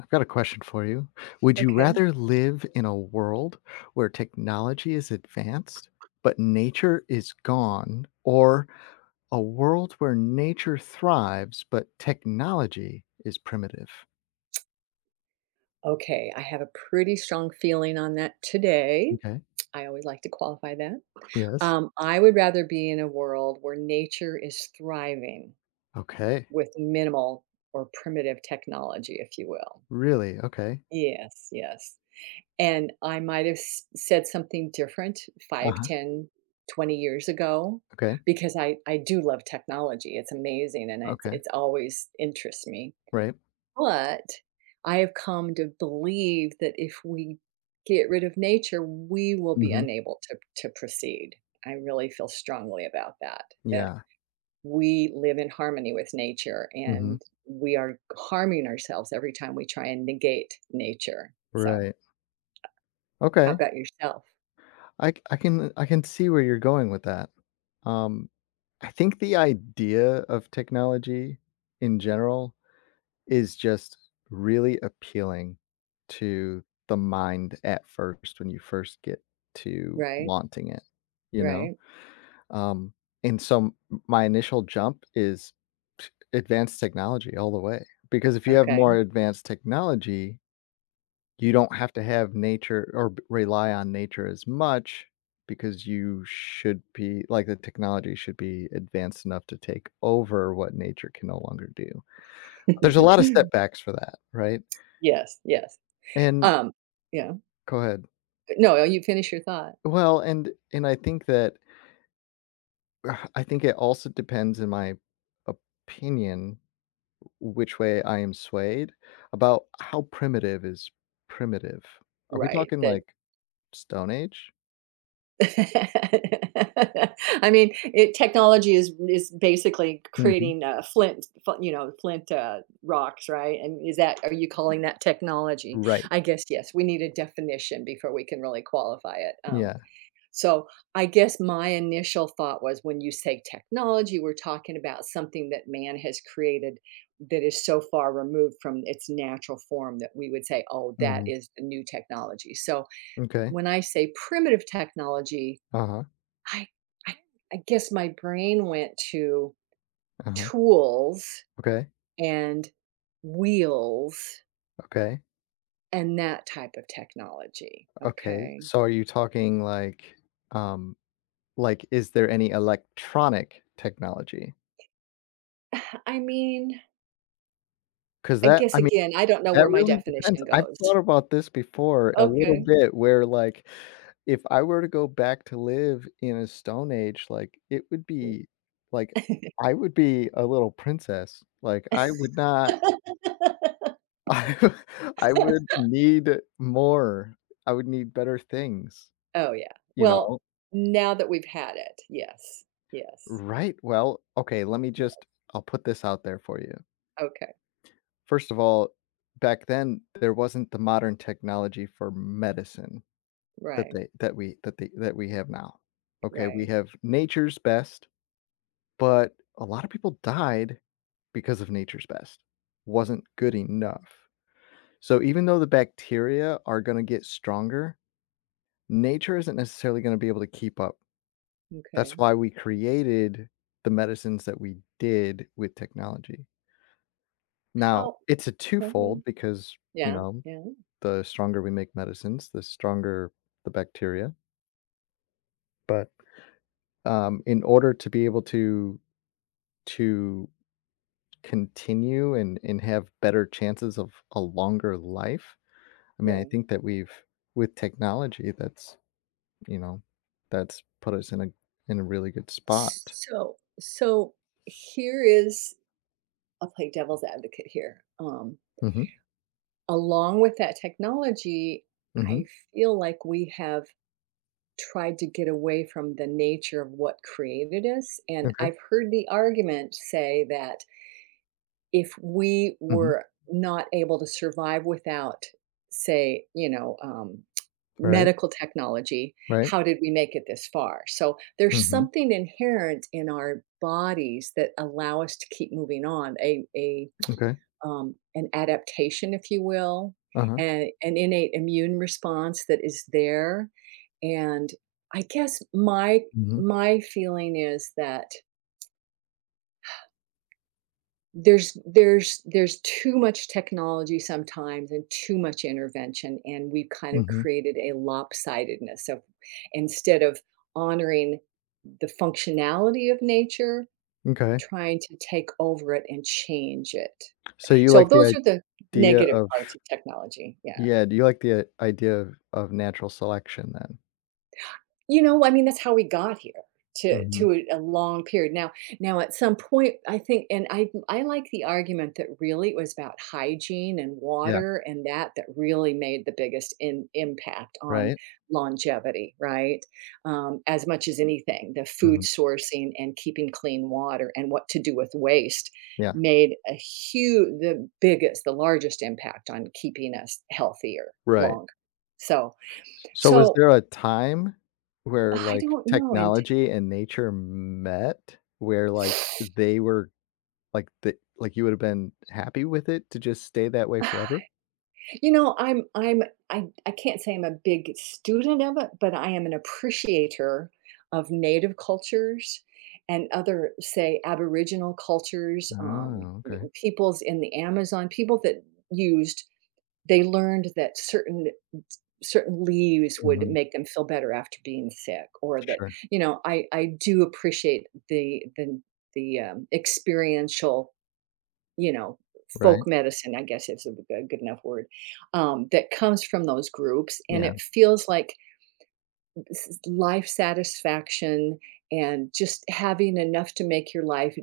I've got a question for you. Would you Okay. rather live in a world where technology is advanced, but nature is gone, or a world where nature thrives, but technology is primitive? Okay, I have a pretty strong feeling on that today. Okay. I always like to qualify that. Yes. I would rather be in a world where nature is thriving Okay. with minimal or primitive technology, if you will. Really? Okay. Yes, yes. And I might have said something different Uh 5, huh. 10, 20 years ago Okay. because I do love technology. It's amazing and it's, Okay. it's always interests me. Right. But I have come to believe that if we get rid of nature, we will be Mm-hmm. unable to proceed. I really feel strongly about that, that Yeah. we live in harmony with nature Mm-hmm. and we are harming ourselves every time we try and negate nature. So, Right. how Okay. about yourself? I can see where you're going with that. Um, I think the idea of technology in general is just really appealing to the mind at first when you first get to Right? wanting it, you know? Right? Um, and so m my initial jump is advanced technology all the way, because if you have Okay. more advanced technology, you don't have to have nature or b rely on nature as much because you should be like, the technology should be advanced enough to take over what nature can no longer do. There's a lot of setbacks for that, right? Yes, yes. And Um, yeah. go ahead. No, you finish your thought. Well, and I think that I think it also depends, in my opinion, which way I am swayed about how primitive is primitive. Are we Right. talking, That like, Stone Age? I mean, it technology is basically Mhm. creating, flint fl you know, flint, rocks, right? And is that are you calling that technology? Right. I guess, yes, we need a definition before we can really qualify it, Yeah. so I guess my initial thought was when you say technology, we're talking about something that man has created that is so far removed from its natural form that we would say, "Oh, that Mhm. is the new technology." So Okay. when I say primitive technology, Uh-huh. I I I guess my brain went to Uh-huh. tools Okay. and wheels Okay. and that type of technology, Okay. okay? So are you talking um like is there any electronic technology? I mean, Because I that guess I mean, again, I don't know where that my really depends. definition I've goes. thought about this before a little Okay. bit where like if I were to go back to live in a stone age, like it would be like I would be a little princess. Like I would not I I would need more. I would need better things, Oh, yeah. you Well, know? now that we've had it, yes. Yes. Right, well, okay, let me Yeah. just I'll put this out there for you. Okay. First of all, back then, there wasn't the modern technology for medicine Right. That we have now. Okay, we Right. have nature's best, but a lot of people died because of nature's best. Wasn't good enough. So even though the bacteria are gonna get stronger, nature isn't necessarily gonna be able to keep up. That's Okay. why we created the medicines that we did with technology. Now, How it's a twofold Mhm. because, you Yeah. know, Yeah. the stronger we make medicines, the stronger the bacteria, but, in order to be able to continue and have better chances of a longer life, I mean, I Right. think that we've with technology, you know, that's put us in a really good spot. So here is I'll play devil's advocate here. Mhm, Along with that technology, mhm, I feel like we have tried to get away from the nature of what created us. And okay, I've heard the argument say that if we mhm, were not able to survive without, say, right, medical technology, right, how did we make it this far? So there's mhm, something inherent in our bodies that allow us to keep moving on, a okay, an adaptation, if you will, uh-huh, and an innate immune response that is there. And I guess my mhm, my feeling is that there's too much technology sometimes and too much intervention and we've kind of mhm, created a lopsidedness of instead of honoring the functionality of nature, okay. trying to take over it and change it. So you So like those the are the idea negative of parts of technology. Yeah. yeah, do you like the idea of natural selection then? You know, I mean, that's how we got here to Mhm. to a long period. Now at some point, I think, and I like the argument that really it was about hygiene and Yeah, water, and that really made the biggest in impact on right? longevity, right? As much as anything, the food Mhm. sourcing and keeping clean water and what to do with waste Yeah, made a huge the largest impact on keeping us healthier right. longer. So So was so there a time where, I like, don't know in technology and nature met, where, like, they were like, the like, you would have been happy with it to just stay that way forever? You know, I'm I can't say I'm a big student of it, but I am an appreciator of native cultures and other, say, Aboriginal cultures, Oh, okay. peoples in the Amazon, people that used they learned that certain leaves would Mhm. make them feel better after being sick, or that, Sure. I do appreciate the experiential, you know, folk Right. medicine, I guess, is a good enough word, that comes from those groups, and Yeah. it feels like this is life satisfaction and just having enough to make your life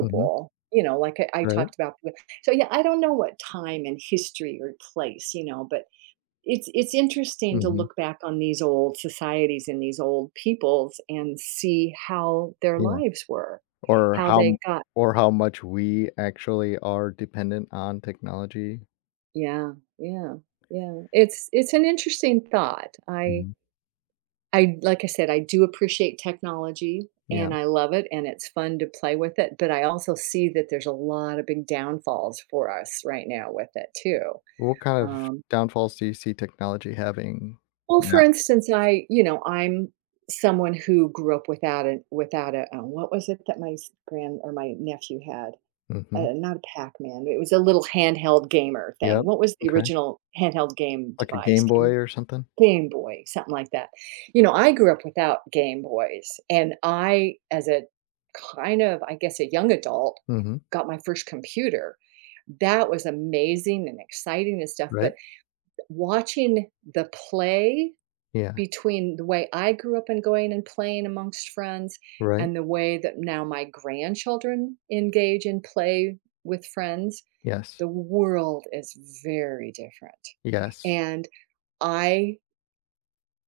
Mhm. you know, like I Right. talked about with so, yeah, I don't know what time and history or place, you know, but it's interesting to Mhm. look back on these old societies and these old peoples and see how their Yeah. lives were, Or how how they m got or how much we actually are dependent on technology. Yeah, yeah, yeah. It's an interesting thought. Mhm. I Like I said, I do appreciate technology Yeah. and I love it and it's fun to play with it, but I also see that there's a lot of big downfalls for us right now with it too. What kind of Um, downfalls do you see technology having well, for now? instance, I you know I'm someone who grew up without a what was it that my s- grand or my nephew had. Mhm. Not a Pac-Man. It was a little handheld gamer thing. Yep. What was the Okay. original handheld game Like a device? Game Boy Can or something? Game Boy, something like that. You know, I grew up without Game Boys, and I, as a kind of, I guess, a young adult, Mhm. got my first computer. That was amazing and exciting and stuff, but Right? watching the play Yeah. between the way I grew up and going and playing amongst friends Right? and the way that now my grandchildren engage and play with friends, Yes. the world is very different. Yes. And I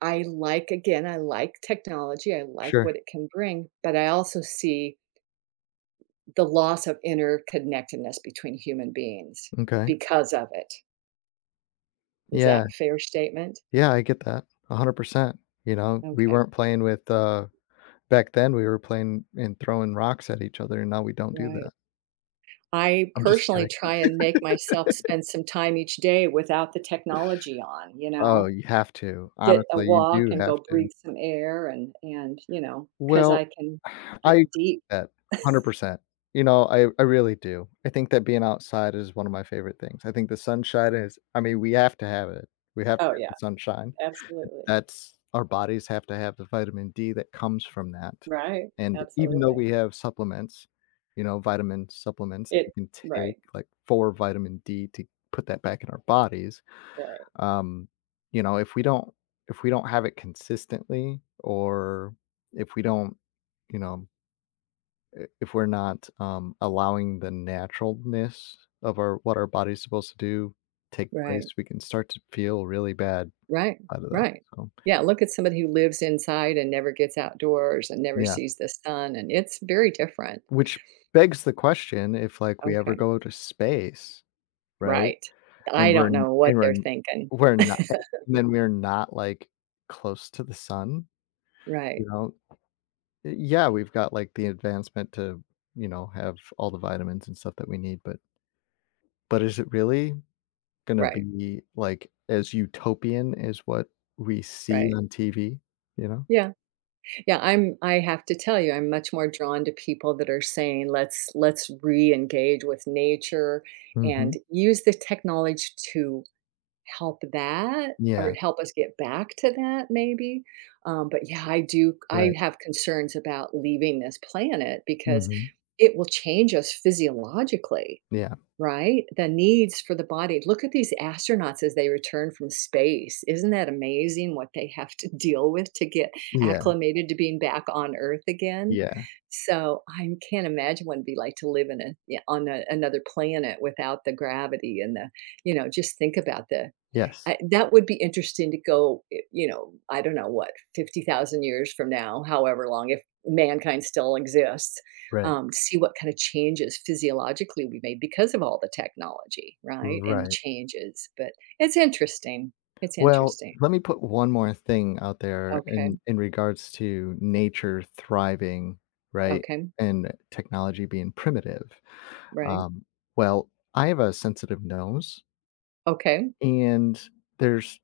I like, again, I like technology, I like Sure. what it can bring, but I also see the loss of interconnectedness between human beings Okay. because of it. Is Yeah. that a fair statement? Yeah, I get that. 100%. You know, we Okay, weren't playing with, back then we were playing and throwing rocks at each other, and now we don't do right. that. I I'm just personally kidding. try and make myself spend some time each day without the technology on, Oh, you have to. get a Honestly, you walk do and have go to. breathe some air, and because Well, I can I agree get deep. with that 100%. You know, I really do. I think that being outside is one of my favorite things. I think the sunshine is I mean, we have to have it. We have to Oh have yeah, the sunshine. absolutely. That's our bodies have to have the vitamin D that comes from that. Right. And even though Absolutely. we have supplements, you know, vitamin supplements that we It can take, right, like for vitamin D to put that back in our bodies right. um you know if we don't have it consistently or if we don't you know if we're not allowing the naturalness of our what our body's supposed to do take place Right, we can start to feel really bad right, out of that right. so Yeah, look at somebody who lives inside and never gets outdoors and never yeah sees the sun, and it's very different. which begs the question if like we ever Okay, go to space right right. I and we're don't n- know what and we're they're n- thinking. we're not and then we're not like close to the sun you Right, know. Yeah, we've got, like, the advancement to, you know, have all the vitamins and stuff that we need, but is it really gonna right, be, like, as utopian as what we see right. on TV, you know? Yeah. Yeah, I have to tell you, I'm much more drawn to people that are saying, "Let's re-engage with nature Mhm. and use the technology to help that, or Yeah, help us get back to that maybe." But yeah, I right. have concerns about leaving this planet because Mhm. it will change us physiologically, Yeah. right? The needs for the body. Look at these astronauts as they return from space. Isn't that amazing what they have to deal with to get Yeah, acclimated to being back on Earth again? yeah. So I can't imagine what it'd be like to live in a yeah, on a, another planet without the gravity and the, just think about the Yes. I that would be interesting to go, I don't know what, 50,000 years from now, however long, if mankind still exists, Right. To see what kind of changes physiologically we made because of all the technology, right, and the Right. changes, but it's interesting. It's Well, interesting. let me put one more thing out there in Okay, regards to nature thriving, right, okay, and technology being primitive. right, Um, well, I have a sensitive nose, okay. and there's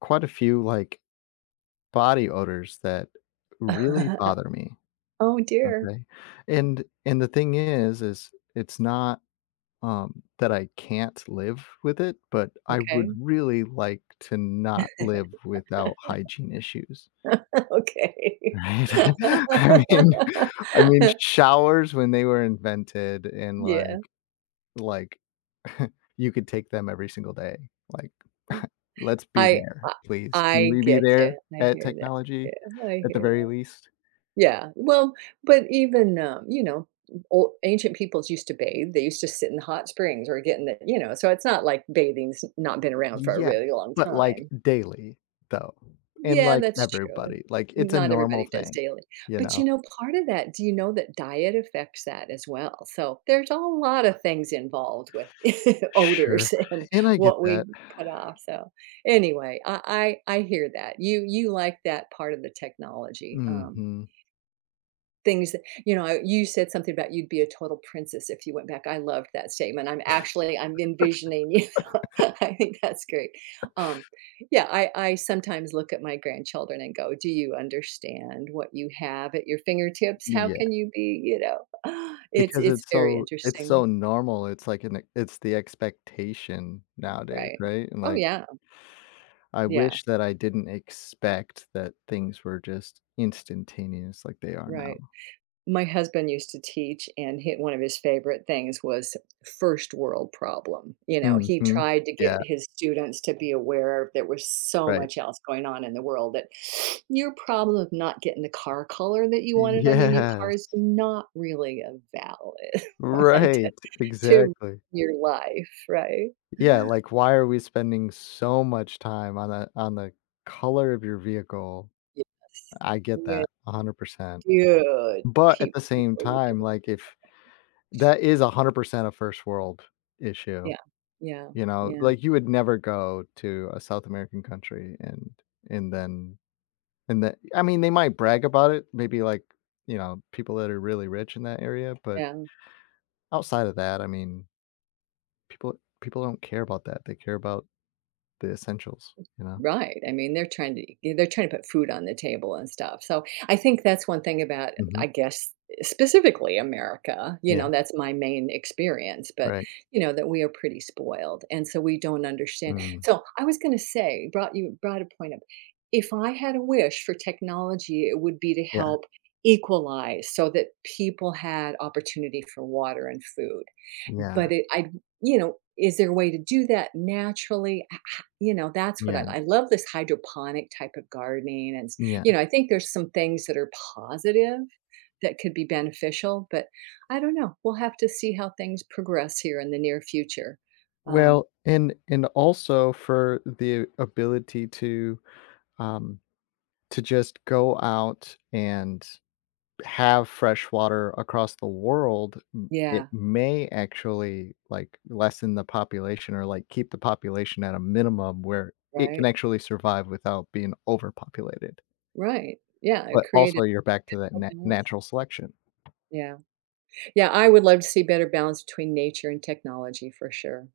quite a few, like, body odors that really bother me, Oh, dear. okay? And the thing is it's not, that I can't live with it, but I would Okay, really like to not live without hygiene issues. okay. Right? I mean I mean, showers when they were invented and, Yeah. Like, you could take them every single day, like, let's be I there, I please. Can I we be get you. there I at hear that. technology Yeah, I at the hear very that. least? Yeah, well, but even, old ancient peoples used to bathe. They used to sit in the hot springs or get in the you know, so it's not like bathing's not been around for a Yeah, really long but, like, time. daily, though, and, Yeah, like, that's true. everybody, like, it's a Not normal everybody does thing, daily. you But, know? Part of that do you know that diet affects that as well? So, there's a lot of things involved with Sure, odors and and I get what that. we put off, so, anyway, I hear that. You like that part of the technology, Mhm. Things that you know, I- you said something about you'd be a total princess if you went back. I loved that statement. I'm actually I'm envisioning you. I think that's great. Um, yeah, I sometimes look at my grandchildren and go, "Do you understand what you have at your fingertips? How Yeah. can you be, you know?" It's Because it's very it's interesting, so normal, it's like an it's the expectation nowadays, right? right? And, Oh, like, yeah. I Yeah, wish that I didn't expect that things were just instantaneous like they are right. now. My husband used to teach, and hi one of his favorite things was first world problem. You know, he Mhm. tried to get Yeah, his students to be aware there was so right. much else going on in the world that your problem of not getting the car color that you wanted on your new car Yes. is not really a valid one Right, to exactly. your life, right? Yeah, like, why are we spending so much time on the color of your vehicle? Yes. I get Yeah, that 100%. good. But at the People same before you do. time, like, if that is 100% a first world issue. Yeah. Yeah, You know, yeah, like, you would never go to a South American country and then and then I mean, they might brag about it, maybe, like, you know, people that are really rich in that area, but yeah. outside of that, I mean, people people don't care about that, they care about the essentials, you know? Right, I mean, they're trying to put food on the table and stuff, so I think that's one thing about, Mhm. I guess, specifically America. Yeah, That's my main experience, but, right. That we are pretty spoiled, and so we don't understand, Mm. so I was gonna say, brought you brought a point up. If I had a wish for technology, it would be to Yeah, help equalize so that people had opportunity for water and food, yeah, but it I you know, is there a way to do that naturally? You know, that's what I yeah, I love this hydroponic type of gardening, and yeah. I think there's some things that are positive that could be beneficial, but I don't know. We'll have to see how things progress here in the near future. Um, Well, and also for the ability um, to just go out and have fresh water across the world, m it yeah, may actually, like, lessen the population or, like, keep the population at a minimum where it can right, actually survive without being overpopulated. right. Yeah, it But also, created you're back to that na balance. natural selection. Yeah. Yeah, I would love to see better balance between nature and technology for sure.